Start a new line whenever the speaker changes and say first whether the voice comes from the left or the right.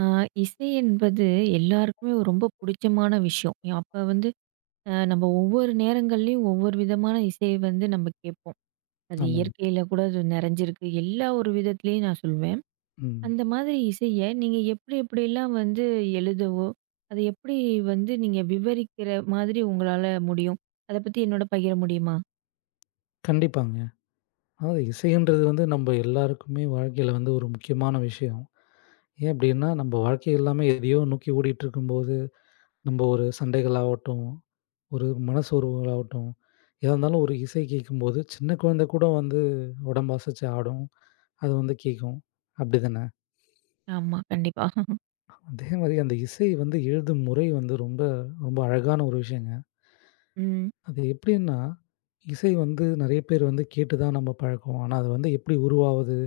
right: ஆ, இசை என்பது எல்லாருக்குமே ஒரு ரொம்ப புடிச்சமான விஷயம். அப்ப வந்து அ நம்ம ஒவ்வொரு நேரங்கள்லயும் ஒவ்வொரு விதமான இசை நம்ம கேட்போம். அது
left: ஆமாங்க.
right: இயற்கையில கூட அது நெறஞ்சிருக்கு. எல்லா ஒரு விதத்திலயும் நான் சொல்வேன்.
left: ம்.
right: அந்த மாதிரி இசைய நீங்க எப்படி எப்படிலாம் எழுதவோ, அத எப்படி நீங்க விவரிக்கிற மாதிரி உங்களால முடியும்? அத பத்தி என்னோட பகிர முடியுமா?
left: கண்டிப்பாங்க. அதாவது இசைன்றது வந்து நம்ம எல்லாருக்குமே வாழ்க்கையில வந்து ஒரு முக்கியமான விஷயம். ஏன் அப்டின்னா, நம்ம வாழ்க்கை எல்லாமே எதையோ நோக்கி ஓடிட்டுருக்கும்போது, நம்ம ஒரு சண்டைகளாகட்டும், ஒரு மனசோர்வுகளாகட்டும், எதா இருந்தாலும் ஒரு இசை கேட்கும்போது, சின்ன குழந்தை கூட வந்து உடம்பு அசைச்சு ஆடும். அது வந்து கேட்கும். அப்டிதானே?
right: ஆமா, கண்டிப்பா.
left: அதே மாரி அந்த இசை வந்து எழுதும் முறை வந்து ரொம்ப ரொம்ப அழகான ஒரு விஷயங்க.
right: ம்,
left: அது எப்படின்னா, இசை வந்து நெறைய பேர் வந்து கேட்டு தான் நம்ம பழக்கம். ஆனா, அது வந்து எப்படி உருவாவுது,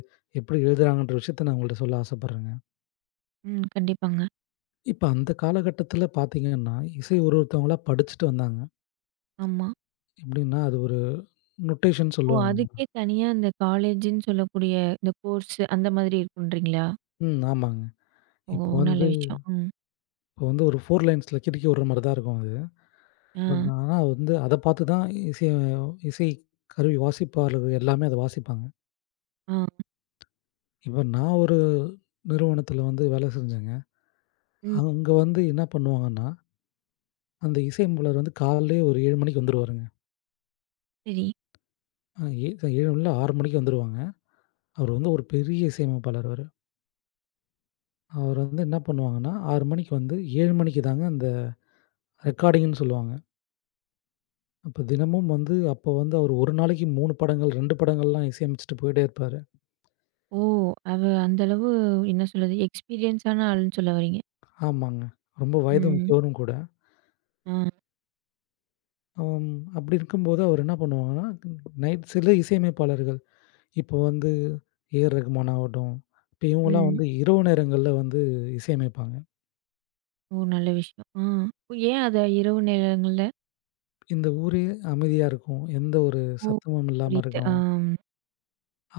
left: எப்படி எழுதுறாங்கன்ற விஷயத்த நான் உங்கள்ட்ட சொல்ல ஆசைப்படுறேங்க.
right: ம். கண்டிப்பாங்க.
left: இப்ப அந்த காலகட்டத்தில பார்த்தீங்கன்னா, இசை ஒருத்தவங்களா படிச்சுட்டு வந்தாங்க.
right: ஆமா.
left: எப்படின்னா, அது ஒரு நொட்டேஷன்
right: ஓ!
left: சொல்லுவாங்க.
right: அதுக்கே தனியா இந்த காலேஜ்ன்னு சொல்லக்கூடிய இந்த கோர்ஸ் அந்த மாதிரி இருக்குன்றீங்களா?
left: ம். ஆமாங்க.
right: ஓ!
left: இப்போ
right: நல்ல
left: வந்து
right: விஷயம். ம்.
left: இப்போ வந்து ஒரு 4 லைன்ஸ்ல கிறுக்கி விடுற மாரி தான் இருக்கும் அது.
right: ஆ,
left: பட் ஆனா வந்து அத பார்த்து தான் இசை இசை கருவி வாசிப்பாளர்கள் எல்லாமே அத வாசிப்பாங்க.
right: ஆ.
left: இப்ப நான் ஒரு நிறுவனத்தில வந்து வேலை செஞ்சேங்க.
right: ம்.
left: அங்க வந்து என்ன பண்ணுவாங்கன்னா அந்த இசையமைப்பாளர் வந்து காலையிலேயே ஒரு 7 மணிக்கு வந்துருவாருங்க.
right: சரி.
left: அ ஏ 7 இல்ல 6 மணிக்கு வந்துருவாங்க. அவரு வந்து ஒரு பெரிய இசையமைப்பாளர் அவரு. அவரு வந்து என்ன பண்ணுவாங்கன்னா, 6 மணிக்கு வந்து 7 மணிக்கு தாங்க அந்த ரெக்கார்டிங்ன்னு சொல்லுவாங்க. அப்ப தினமும் வந்து அவரு 1 நாளைக்கு 3 படங்கள், 2 படங்கள்லாம் இசையமைச்சுட்டு போயிட்டே இருப்பாரு.
right: ஓ! அவ அந்த அளவு என்ன சொல்றது? எக்ஸ்பீரியன்ஸான ஆள்ன்னு சொல்ல வர்றீங்க.
left: ஆமாங்க. ரொம்ப வயது
right: ம்.
left: முதியவரும் கூட.
right: ஆ.
left: அம் அப்படி இருக்கும்போது அவர் என்ன பண்ணுவாங்கன்னா, நைட் சில இசையமைப்பாளர்கள் இப்போ வந்து ஏ ஆர் ரகுமான் ஆகட்டும், இப்போ இவங்கலாம்
right: ம்.
left: வந்து இரவு நேரங்கள்ல வந்து இசையமைப்பாங்க.
right: ஓ! நல்ல விஷயம். ஆ. ஏன் அத இரவு நேரங்கள்ல
left: இந்த ஊரே அமைதியா இருக்கும். எந்த ஒரு
right: ஓ!
left: சத்தமும் இல்லாம
right: புரியுது. ஆ.
left: இருக்கும்.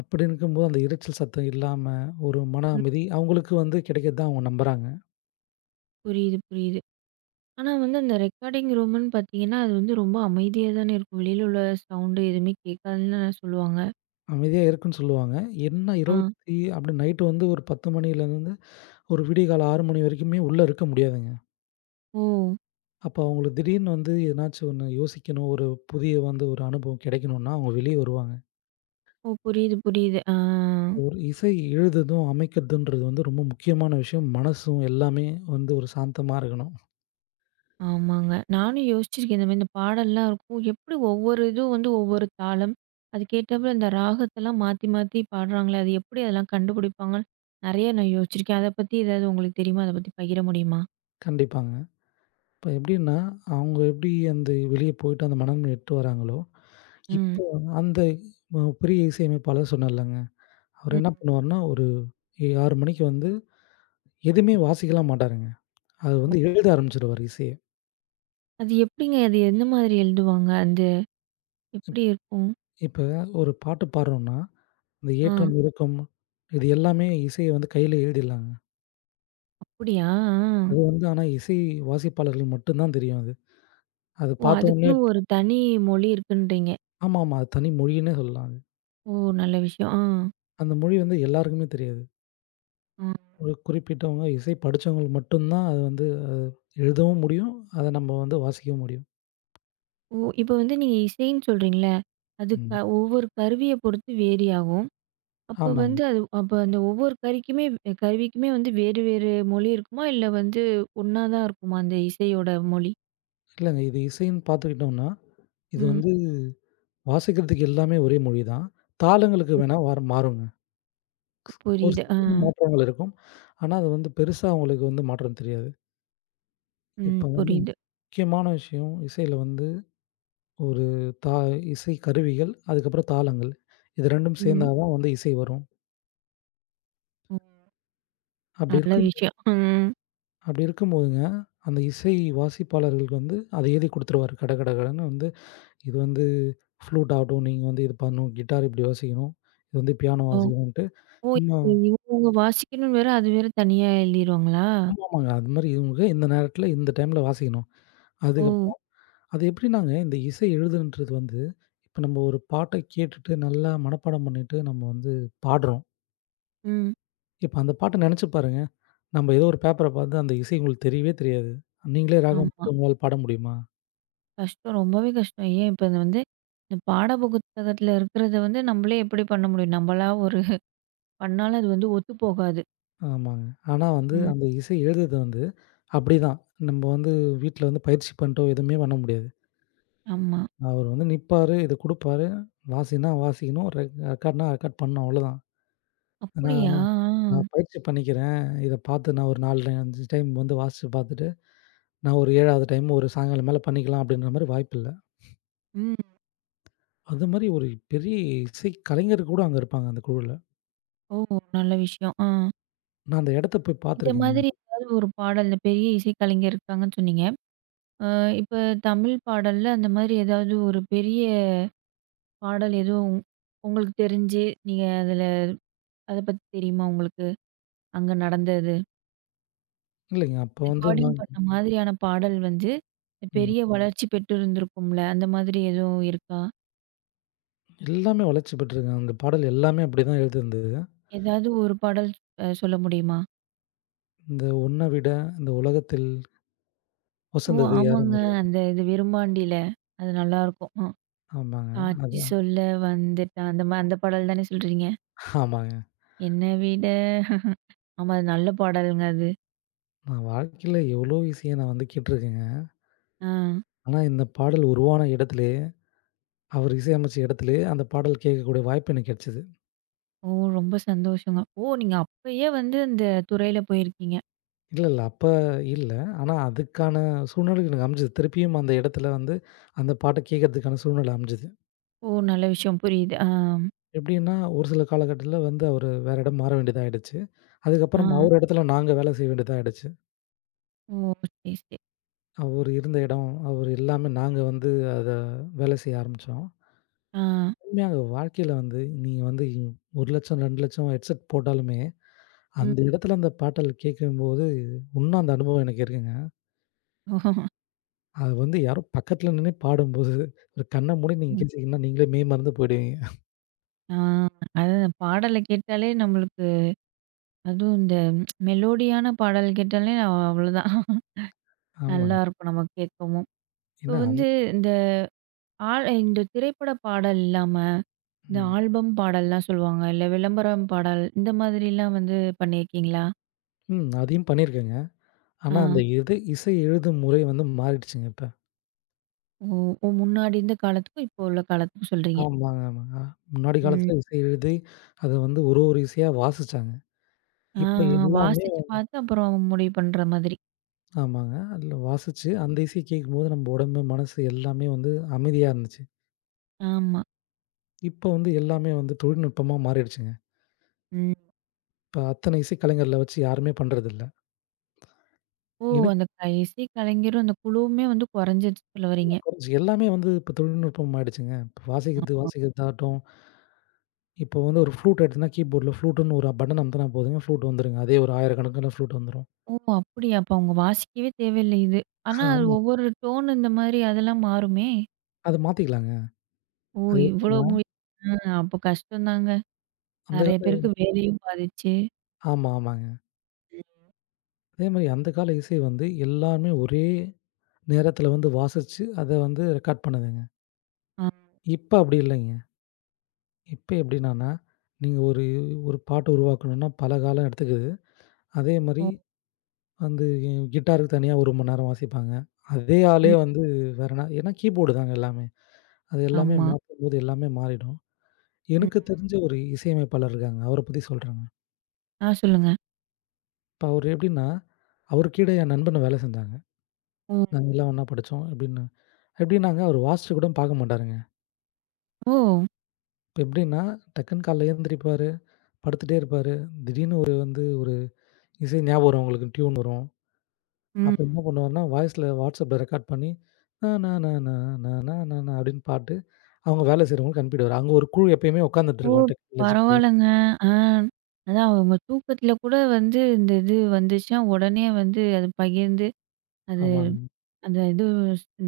left: அப்படி இருக்கும்போது அந்த இரைச்சல் சத்தம் இல்லாம ஒரு மன
right: ம்.
left: அமைதி அவங்களுக்கு வந்து கிடைக்குது தான் அவங்க நம்புறாங்க.
right: புரியுது, புரியுது. ஆனா அந்த ரெக்கார்டிங் ரூம்ன்னு பார்த்தீங்கன்னா, அது ரொம்ப அமைதியா தானே இருக்கும். வெளியில உள்ள சவுண்டு எதுவுமே கேட்காதுன்னு சொல்லுவாங்க.
left: அமைதியா இருக்குன்னு சொல்லுவாங்க. என்ன
right: ஆ.
left: 20 அப்படி நைட்டு வந்து ஒரு 10 மணிலேருந்து ஒரு விடியகாலை 6 மணி வரைக்குமே உள்ள இருக்க முடியாதுங்க.
right: ஓ!
left: அப்போ அவங்களுக்கு திடீர்னு வந்து எதனாச்சும் ஒண்ணு யோசிக்கணும், ஒரு புதிய வந்து ஒரு அனுபவம் கிடைக்கணும்னா அவங்க வெளியே வருவாங்க.
right: ஓ! புரியுது, புரியுது. ஆ.
left: ஒரு இசை எழுதுதும், அமைக்கிறதுன்றது வந்து ரொம்ப முக்கியமான விஷயம். மனசும் எல்லாமே வந்து ஒரு சாந்தமா இருக்கணும்.
right: ஆமாங்க. நானும் யோசிச்சிருக்கேன். இந்த மாரி இந்த பாடல்லாம் இருக்கும். எப்படி ஒவ்வொரு இதுவும் ஒவ்வொரு தாளம், அதுக்கேத்தாப்புல இந்த ராகத்தெல்லாம் மாத்தி மாத்தி பாடுறாங்களே, அது எப்படி அதெல்லாம் கண்டுபிடிப்பாங்கன்னு நெறைய நான் யோசிச்சிருக்கேன். அத பத்தி ஏதாவது உங்களுக்கு தெரியுமா? அத பத்தி பகிர முடியுமா?
left: கண்டிப்பாங்க. இப்ப எப்படின்னா, அவங்க எப்படி அந்த வெளிய போயிட்டு அந்த மனநிலைமை எட்டு வராங்களோ,
right: ம்.
left: இப்போ அந்த பெரிய இசையமைப்பாளர் சொன்னார்லங்க. அவர் என்ன
right: ம்.
left: பண்ணுவாருன்னா, ஒரு 6 மணிக்கு வந்து எதுவுமே வாசிக்கலாம் மாட்டாருங்க. அது
right: ஓ.
left: வந்து எழுத ஆரம்பிச்சுடுவாரு இசைய.
right: அது எப்படிங்க? அது எந்த மாதிரி எழுதுவாங்க? அந்த எப்படி இருக்கும்?
left: இப்ப ஒரு பாட்டு பாடுறோம்னா, இந்த
right: ஆ.
left: ஏற்றம், இறக்கம் இது எல்லாமே இசைய வந்து கையில எழுதிடலாங்க.
right: அப்படியா? ஆ.
left: அது வந்து ஆனா இசை வாசிப்பாளர்கள் மட்டும் தான் தெரியும் அது. அது
right: ஓ!
left: பார்த்தோனே
right: அதுக்குன்னு ஒரு தனி மொழி இருக்குன்றீங்க.
left: ஆமாமா. அது தனி மொழின்னே சொல்லலாம் அது.
right: ஓ! நல்ல விஷயம். ஆ.
left: அந்த மொழி வந்து எல்லாருக்குமே தெரியாது.
right: ம்.
left: ஒரு குறிப்பிட்டவங்க இசை படிச்சவங்களுக்கு மட்டும் தான் அது வந்து அது எழுதவும் முடியும். அத நம்ம வந்து வாசிக்கவும் முடியும்.
right: ஓ! இப்ப நீங்க இசைன்னு சொல்றீங்கல்ல, அது
left: ம்.
right: க ஒவ்வொரு கருவிய பொறுத்து வேரி ஆகும். அப்ப
left: ஆமாங்க.
right: வந்து அது அப்ப அந்த ஒவ்வொரு கறிக்குமே கருவிக்குமே வேறு வேறு மொழி இருக்குமா? இல்ல ஒண்ணா தான் இருக்குமா? அந்த இசையோட மொழி?
left: இல்லங்க இது இசைன்னு பார்த்துக்கிட்டோம்னா, இது
right: ம்.
left: வந்து வாசிக்கிறதுக்கு எல்லாமே ஒரே மொழி தான். தாளங்களுக்கு வேணா வார் மாறுங்க. ஒரு
right: புரியுது. ஆ.
left: சிறு மாற்றங்கள் இருக்கும். ஆனா, அது வந்து பெருசா அவங்களுக்கு வந்து மாற்றம் தெரியாது.
right: ம்.
left: இப்ப வந்து
right: புரியுது.
left: முக்கியமான விஷயம் இசையில வந்து ஒரு தா இசை கருவிகள், அதுக்கப்புறம் தாளங்கள். இது 2ம்
right: ம்.
left: சேர்ந்தா தான் வந்து இசை வரும்.
right: ஓ!
left: அப்படி
right: நல்ல
left: இருக்கு
right: விஷயம். ம்.
left: அப்படி இருக்கும்போதுங்க, அந்த இசை வாசிப்பாளர்களுக்கு வந்து அத எழுதி குடுத்துருவாரு. கட கட கடன்னு வந்து இது வந்து ஃப்ளூட் ஆகட்டும், நீங்க வந்து இது பண்ணணும், கிட்டார் இப்படி வாசிக்கணும், இது வந்து பியானோ
right: ஓ!
left: வாசிக்கணுன்ட்டு
right: ஓ!
left: சும்மா
right: இது இவங்க வாசிக்கணும்னு வேற, அது வேற தனியா எழுதிருவாங்களா?
left: ஆமாமாங்க. அது மாரி இவங்க இந்த நேரத்தில, இந்த டைம்ல வாசிக்கணும்.
right: ஓ!
left: அதுக்கப்புறம் அது எப்படின்னாங்க இந்த இசை எழுதுன்றது வந்து, இப்ப நம்ம ஒரு பாட்ட கேட்டுட்டு நல்லா மனப்பாடம் பண்ணிட்டு நம்ம வந்து பாடுறோம்.
right: ம்.
left: இப்ப அந்த பாட்ட நெனச்சு பாருங்க. நம்ம ஏதோ ஒரு பேப்பர பார்த்து அந்த இசை உங்களுக்கு தெரியவே தெரியாது. நீங்களே ராகம்
right: ஆமா.
left: போட்டு உங்களால பாட முடியுமா?
right: கஷ்டம். ரொம்பவே கஷ்டம். ஏன் இப்ப இது இந்த பாட புத்தகத்துல இருக்கிறத நம்மளே எப்படி பண்ண முடியும்? நம்மளா ஒரு பண்ணாலும் அது ஒத்து போகாது.
left: ஆமாங்க. ஆனா வந்து
right: ம்.
left: அந்த இசை எழுதுறது வந்து அப்படிதான். நம்ம வந்து வீட்ல வந்து பயிற்சி பண்ணிட்டோ எதுவுமே பண்ண முடியாது.
right: ஆமா.
left: அவரு வந்து நிப்பாரு, இத குடுப்பாரு. வாசின்னா வாசிக்கணும். ரெக்கார்ட்னா ரெக்கார்ட் பண்ணணும் அவ்வளோதான். நான்
right: அப்படியா? ஆ.
left: நான் பயிற்சி பண்ணிக்கிறேன். இத பார்த்து நான் ஒரு 4 5 டைம் வந்து வாசிச்சு பார்த்துட்டு, நான் ஒரு 7வது டைம் ஒரு சாயங்காலம் மேல பண்ணிக்கலாம் அப்படின்ற மாரி வாய்ப்பில்ல.
right: ம்.
left: அது மாரி ஒரு பெரிய இசை கலைஞர் கூட அங்க இருப்பாங்க அந்த குழுவுல.
right: ஓ! நல்ல விஷயம். ஆ.
left: நான் அந்த இடத்த போய்
right: இந்த
left: பார்த்துருக்கேங்க.
right: மாதிரி ஏதாவது ஒரு பாடல், இந்த பெரிய இசைக்கலைஞர் இருக்காங்கன்னு சொன்னீங்க. அ இப்ப தமிழ் பாடல்ல அந்த மாதிரி ஏதாவது ஒரு பெரிய பாடல் எதுவும் உங்களுக்கு தெரிஞ்சு, நீங்க அதுல அத பத்தி தெரியுமா உங்களுக்கு? அங்க நடந்தது.
left: இல்லைங்க. அப்போ வந்து
right: ரெக்கார்டிங்
left: நான்
right: பண்ண மாதிரியான பாடல்
left: ம்.
right: பெரிய வளர்ச்சி பெற்று இருந்திருக்கும்ல. அந்த மாதிரி எதுவும் இருக்கா?
left: எல்லாமே வளர்ச்சி பெற்றிருக்காங்க. அந்த பாடல் எல்லாமே அப்படிதான் எழுதியிருந்தது.
right: ஏதாவது ஒரு பாடல் அ சொல்ல முடியுமா?
left: இந்த உன்ன விட இந்த உலகத்தில்
right: ஓ!
left: உசந்தது
right: ஆமாங்க.
left: யாரும் இல்ல.
right: அந்த இது "விரும்மாண்டில" அது நல்லாயிருக்கும். அ
left: ஆமாங்க.
right: "சாட்சி
left: அதான்.
right: சொல்ல வந்துட்டான்" அந்த மா அந்த பாடல் தானே சொல்றீங்க?
left: ஆமாங்க.
right: "என்னை விட" ஆமா அது நல்ல பாடல்ங்க அது.
left: நான் வாழ்க்கையில எவ்வளோ இசைய நான் வந்து கேட்டுருக்கேங்க.
right: ஆ.
left: ஆனா இந்த பாடல் உருவான இடத்திலேயே, அவர் இசையமைச்ச இடத்திலேயே அந்த பாடல் கேட்கக்கூடிய வாய்ப்பு எனக்கு கிடைச்சது.
right: ஓ! ரொம்ப சந்தோஷங்க. ஓ! நீங்க அப்பயே அந்த துறையில போயிருக்கீங்க.
left: இல்ல, இல்ல. இல்ல. ஆனா அதுக்கான சூழ்நிலை எனக்கு அமைஞ்சது. திருப்பியும் அந்த இடத்துல வந்து அந்த பாட்ட கேட்கறதுக்கான சூழ்நிலை அமைஞ்சது.
right: ஓ! நல்ல விஷயம் புரியுது. ஆ,
left: எப்படின்னா, ஒரு சில காலகட்டத்தில வந்து அவரு வேற இடம் மாற வேண்டியதா ஆயிடுச்சு.
right: ஆ.
left: அதுக்கப்புறம் அவர் இடத்துல நாங்க வேலை செய்ய வேண்டியதா ஆயிடுச்சு.
right: ஓ! சரி, சரி.
left: அவரு இருந்த இடம், அவரு எல்லாமே நாங்க வந்து அத வேலை செய்ய ஆரம்பிச்சோம்.
right: ஆ.
left: உண்மையாங்க வாழ்க்கையில வந்து நீங்க வந்து 1,00,000 2,00,000 ஹெட்செட் போட்டாலுமே, அந்த
right: ம்.
left: இடத்துல அந்த பாடல் கேட்கும்போது, இன்னும் அந்த அனுபவம் எனக்கு இருக்குங்க.
right: ஓ.
left: அது வந்து யாரோ பக்கத்துல நின்னு பாடும்போது, ஒரு கண்ண மூடி நீங்க
right: ம்.
left: கேட்டீங்கன்னா, நீங்களே மெய்மறந்து போயிடுவீங்க.
right: ஆ. அதான் பாடல கேட்டாலே நம்மளுக்கு அதுவும் இந்த மெலோடியான பாடல் கேட்டாலே அவ்வளோதான்.
left: ஆமாங்க.
right: நல்லாயிருக்கும் நமக்கு கேட்கவும். இப்போ
left: ஏன்னா அந்
right: இந்த ஆல் இந்த திரைப்பட பாடல் இல்லாம, இந்த
left: ம்.
right: ஆல்பம் பாடல்லாம் சொல்லுவாங்க. இல்ல விளம்பரம் பாடல் இந்த மாதிரிலாம் பண்ணியிருக்கீங்களா?
left: ம். அதையும் பண்ணியிருக்கேங்க.
right: ஆ.
left: ஆனா அந்த இது இசை எழுதும் முறை வந்து மாறிடுச்சுங்க இப்ப.
right: ஓ! ஓ முன்னாடி இருந்த காலத்துக்கும், இப்போ உள்ள காலத்துக்கும் சொல்றீங்க.
left: ஆமாங்க, ஆமாங்க. முன்னாடி
right: ம்.
left: காலத்துல இசை எழுதி, அத வந்து ஒரு ஒரு இசையா வாசிச்சாங்க.
right: ஆ,
left: இப்ப
right: ஆ
left: எல்லாமே
right: வாசிச்சு பார்த்து அப்புறம் முடிவு பண்ற மாதிரி.
left: ஆமாங்க. அதில வாசிச்சு அந்த இசைய கேட்கும்போது நம்ம உடம்பு, மனசு எல்லாமே வந்து அமைதியா இருந்துச்சு.
right: ஆமா.
left: இப்போ வந்து எல்லாமே வந்து தொழில்நுட்பமா மாறிடுச்சுங்க.
right: ம்.
left: இப்ப அத்தனை இசைக்கலைஞர்கள வச்சு யாருமே பண்றதில்ல.
right: ஓ!
left: எனக்கு
right: அந்த க இசை கலைஞரும், அந்த குழுவுமே குறைஞ்சிருச்சுன்னு சொல்ல வரீங்க.
left: தெரிஞ்சு எல்லாமே வந்து இப்ப தொழில்நுட்பம் ஆயிடுச்சுங்க. இப்ப வாசிக்கிறது
right: ஆமா.
left: வாசிக்கிறதாகட்டும், இப்போ வந்து ஒரு ஃப்ளூட் எடுத்தோம்னா கீபோர்ட்ல ஃப்ளூட்டுன்னு ஒரு பட்டன் அமுத்துனா போதுங்க, ஃப்ளூட் வந்துருங்க. அதே ஒரு 1000கணக்கான ஃப்ளூட் வந்துரும்.
right: ஓ! அப்படியா? அப்ப அவங்க வாசிக்கவே தேவையில்ல இது. ஆனா அது
left: ஆமா.
right: ஒவ்வொரு டோன் இந்த மாதிரி அதெல்லாம் மாறுமே!
left: அத மாத்திக்கலாங்க.
right: ஓ!
left: அது
right: இவ்வளோ
left: எப்படின்னா,
right: மு ஆ அப்போ கஷ்டம்தாங்க.
left: அந்த
right: நெறைய பேருக்கு
left: கால
right: வேலையும் பாதிச்சு.
left: ஆமா, ஆமாங்க.
right: ம்.
left: அதே மாரி அந்த கால இசை வந்து எல்லாமே ஒரே நேரத்தில வந்து வாசிச்சு, அத வந்து ரெக்கார்ட் பண்ணுதுங்க.
right: ஆ,
left: இப்ப அப்படி இல்லைங்க. இப்ப எப்படின்னான்னா, நீங்க ஒரு ஒரு பாட்டு உருவாக்கணும்னா பல காலம் எடுத்துக்குது. அதே
right: ஓ.
left: மாரி வந்து கிட்டாருக்கு தனியா 1 மணி நேரம் வாசிப்பாங்க. அதே ஆளே
right: ம்.
left: வந்து வேற நா ஏன்னா கீபோர்டு தாங்க எல்லாமே. அது எல்லாமே
right: ஆமா.
left: மாத்தும்போது எல்லாமே மாறிடும்.
right: ம்.
left: எனக்கு தெரிஞ்ச ஒரு இசையமைப்பாளர் இருக்காங்க. அவர பத்தி சொல்றேங்க.
right: ஆ சொல்லுங்க.
left: இப்ப அவரு எப்படின்னா, அவருக்கு கீழ என் நண்பனும் வேலை செஞ்சாங்க.
right: ஓ!
left: நாங்க எல்லாம் ஒண்ணா படிச்சோம் எப்படின்னு. எப்படின்னாங்க அவரு வாசிச்சு கூட பார்க்க மாட்டாருங்க.
right: ஓ,
left: இப்ப எப்படின்னா, டக்குன்னு காலைல எழுந்திரிப்பாரு, படுத்துட்டே இருப்பாரு. திடீர்னு ஒரு இசை ஞாபகம் வரும் அவங்களுக்கு டியூன் வரும். அப்ப
right: ம்
left: என்ன பண்ணுவாருன்னா, வாய்ஸ்ல WhatsAppல ரெக்கார்ட் பண்ணி, நா நா நா நா நா நா நா நா அப்படின்னு பாட்டு, அவங்க வேலை செய்றவங்களுக்கு அனுப்பிடுவாரு. அங்க ஒரு குழு எப்பயுமே உட்காந்துட்டு
right: ஓ!
left: இருக்கும். டெக்னாலஜி குழு.
right: பரவாயில்லங்க. ஆ. அதான் அவங்க தூக்கத்தில கூட இந்த இது வந்துச்சுன்னா, உடனே அது பகிர்ந்து, அது
left: ஆமாங்க.
right: அந்த இது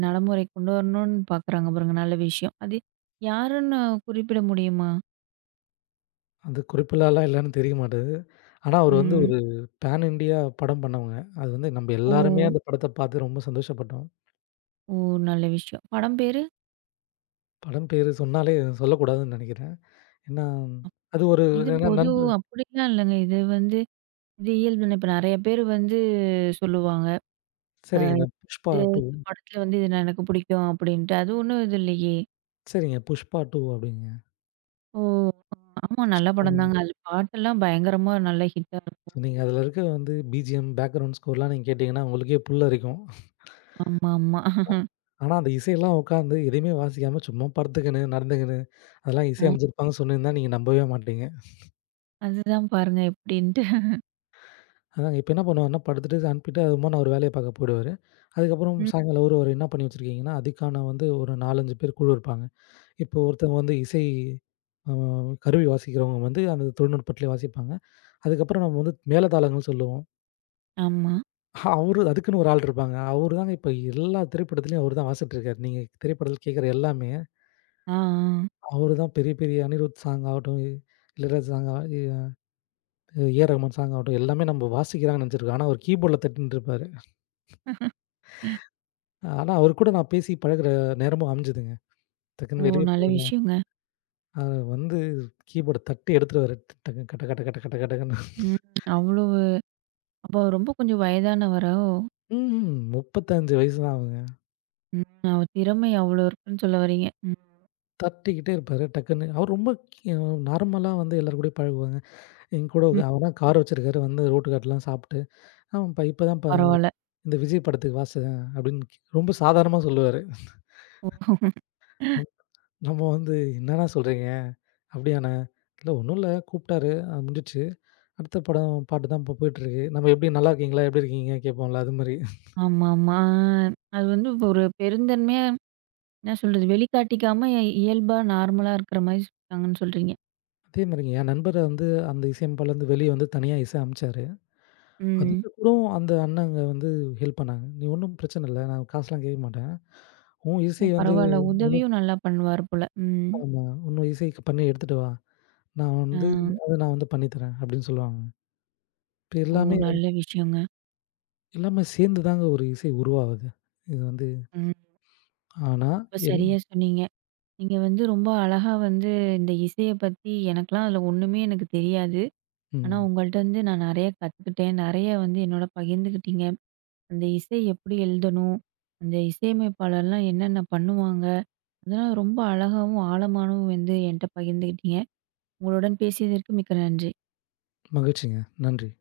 right: நடைமுறை கொண்டு வரணும்னு பார்க்குறாங்க பாருங்க. நல்ல விஷயம். அது யாருன்னு குறிப்பிட முடியுமா?
left: அது குறிப்பிலாலாம் இல்லன்னு தெரிய மாட்டது. ஆனா அவரு வந்து
right: ம்.
left: ஒரு பேன் இண்டியா படம் பண்ணவங்க. அது வந்து நம்ம
right: ஓ!
left: எல்லாருமே அந்த படத்த பார்த்து ரொம்ப சந்தோஷப்பட்டோம்.
right: ஓ! நல்ல விஷயம். படம் பேரு?
left: படம் பேரு சொன்னாலே சொல்லக்கூடாதுன்னு நெனைக்கிறேன். ஏன்னா, அது ஒரு
right: இது
left: ஏன்னா
right: பொது
left: நண்ப
right: அப்படிலாம் இல்லங்க. இது இது இயல்புன்னு இப்ப நெறைய பேர் சொல்லுவாங்க.
left: சரிங்க. நான் புஷ்பா
right: இது இந்த
left: 2
right: படத்துல இது எனக்கு பிடிக்கும் அப்படின்ட்டு. அது ஒண்ணும் இது இல்லையே!
left: சரிங்க. புஷ்பா 2 அப்படிங்க.
right: ஓ! ஆமா. நல்ல
left: புஷ்பா
right: படம்தாங்க. அது பாட்டெல்லாம் பயங்கரமா நல்ல ஹிட்டா இருக்கும்.
left: நீங்க அதில இருக்க வந்து பிஜிஎம், பேக்கிரவுண்ட் ஸ்கோர்லாம் நீங்க கேட்டீங்கன்னா, உங்களுக்கே புல்லரிக்கும்.
right: ஆமா, ஆமா.
left: ஆனா, அந்த இசையெல்லாம் உட்காந்து எதையுமே வாசிக்காம சும்மா படுத்துக்கின்னு, நடந்துக்கின்னு, அதெல்லாம் இசை
right: ஆ
left: அமைச்சிருப்பாங்கன்னு சொன்னிருந்தா நீங்க நம்பவே மாட்டீங்க.
right: அதுதான் பாருங்க எப்படின்ட்டு.
left: அதாங்க இப்ப என்ன பண்ணுவாருன்னா, படுத்துட்டு அனுப்பிட்டு அதுமாரி அவரு வேலைய பார்க்க போயிடுவாரு. அதுக்கப்புறம்
right: ம்.
left: சாயங்காலம் அவரு அவரு என்ன பண்ணி வச்சிருக்கீங்கன்னா, அதுக்கான வந்து ஒரு 4, 5 பேர் குழு இருப்பாங்க. இப்போ ஒருத்தவங்க வந்து இசை அ கருவி வாசிக்கிறவங்க வந்து அந்த தொழில்நுட்பத்திலே வாசிப்பாங்க. அதுக்கப்புறம் நம்ம வந்து மேளதாளங்கள்னு சொல்லுவோம்.
right: ஆமா.
left: அவரு அதுக்குன்னு ஒரு ஆள் இருப்பாங்க. அவரு தாங்க இப்ப எல்லா திரைப்படத்திலயும் அவரு தான் வாசிட்டுருக்காரு. நீங்க திரைப்படத்தில கேட்கிற எல்லாமே,
right: ஆ, ஆ.
left: அவரு தான் பெரிய பெரிய அனிருத் சாங் ஆகட்டும், இளையராஜா சாங் ஆ ஏ.ஆர். ரகுமான் சாங் ஆகட்டும் எல்லாமே நம்ம வாசிக்கிறாங்கன்னு நெனச்சிருக்கோம். ஆனா, அவரு கீபோர்ட்ல தட்டின்ட்டு இருப்பாரு. ஆனா, அவரு கூட நான் பேசி பழகுற நேரமும் அமைஞ்சதுங்க.
right: ஓ!
left: டக்குன்னு வெளிய
right: நல்ல
left: போகணும்.
right: விஷயங்க.
left: அ வந்து கீபோர்ட தட்டி எடுத்துருவாரு. டக்குன்னு கட கட கட கட கடன்னு.
right: ம். அவ்வளவு அப்போ ரொம்ப கொஞ்சம் வயதானவரா? ஓ!
left: ம் 35 வயசு தான் ஆகுங்க.
right: ம். அவர் திறமை அவ்வளோ இருக்குன்னு சொல்ல வர்றீங்க. ம்.
left: தட்டிக்கிட்டே இருப்பாரு. டக்குன்னு அவரு ரொம்ப கி நார்மலா வந்து எல்லார் கூடயும் பழகுவாங்க. என்கூட
right: ம்.
left: அவர்லாம் கார் வச்சிருக்காரு. வந்து ரோட்டு காட்டுலாம் சாப்பிட்டு, "ஆமாப்பா இப்பதான்ப்பா
right: பரவால்ல.
left: இந்த விஜய் படத்துக்கு வாசேன்" அப்படின்னு ரொம்ப சாதாரணமா சொல்லுவாரு.
right: ஓ!
left: நம் நம்ம வந்து "என்னண்ணா சொல்றீங்க? அப்படியாண்ணே?" "இல்ல ஒண்ணும் இல்ல கூப்பிட்டாரு, அது முடிஞ்சிடுச்சு. அடுத்த படம் பாட்டு தான் இப்போ போயிட்டுருக்கு. நம்ம எப்படி நல்லா இருக்கீங்களா? எப்படி இருக்கீங்க?" கேட்போம்ல அது மாரி.
right: ஆமாமா. ஆ. அது ஒரு பெருந்தன்மையா என்ன சொல்றது? வெளிக்காட்டிக்காம இயல்பா, நார்மலா இருக்கிற மாரி சொல்லிட்டாங்கன்னு சொல்றீங்க.
left: அதே மாரிங்க என் நண்பர் வந்து அந்த இசையமைப்பாளர்லேருந்து வெளிய வந்து தனியா இசை அமச்சாரு.
right: ம்.
left: அதுக்கு கூட அந்த அண்ணங்க வந்து ஹெல்ப் பண்ணாங்க. "நீ ஒண்ணும் பிரச்சனை இல்ல. நான் காசுலாம் கேட்க மாட்டேன். உன்
right: ஓ!
left: இசை வந்து
right: பரவால்ல. உதவியும் நல்லா பண்ணுவாரு போல. ம்.
left: ஆமா. உன்னோட இசை பண்ணி எடுத்துட்டு வா." நான்
right: ஆ.
left: வந்து அத நான் வந்து பண்ணி தரேன் அப்படின்னு சொல்லுவாங்க. இப்ப
right: ஓ!
left: எல்லாமே
right: நல்ல விஷயங்க.
left: எல்லாமே சேர்ந்து தாங்க ஒரு இசை உருவாகுது. இது வந்து
right: ம்.
left: ஆனா
right: ரொம்ப
left: என்
right: சரியா சொன்னீங்க. நீங்க ரொம்ப அழகா இந்த இசைய பத்தி எனக்கெல்லாம் அதில ஒண்ணுமே எனக்கு தெரியாது. ஆனா,
left: ம்.
right: உங்கள்ட்ட நான் நெறைய கத்துக்கிட்டேன். நெறைய என்னோட பகிர்ந்துக்கிட்டீங்க. அந்த இசை எப்படி எழுதணும்? அந்த இசையமைப்பாளர்லாம் என்னென்ன பண்ணுவாங்க? அதெல்லாம் ரொம்ப அழகாவும், ஆழமாவும் என்ட்ட பகிர்ந்துக்கிட்டீங்க. உங்களுடன் பேசியதற்கு மிக்க நன்றி.
left: மகிழ்ச்சிங்க. நன்றி.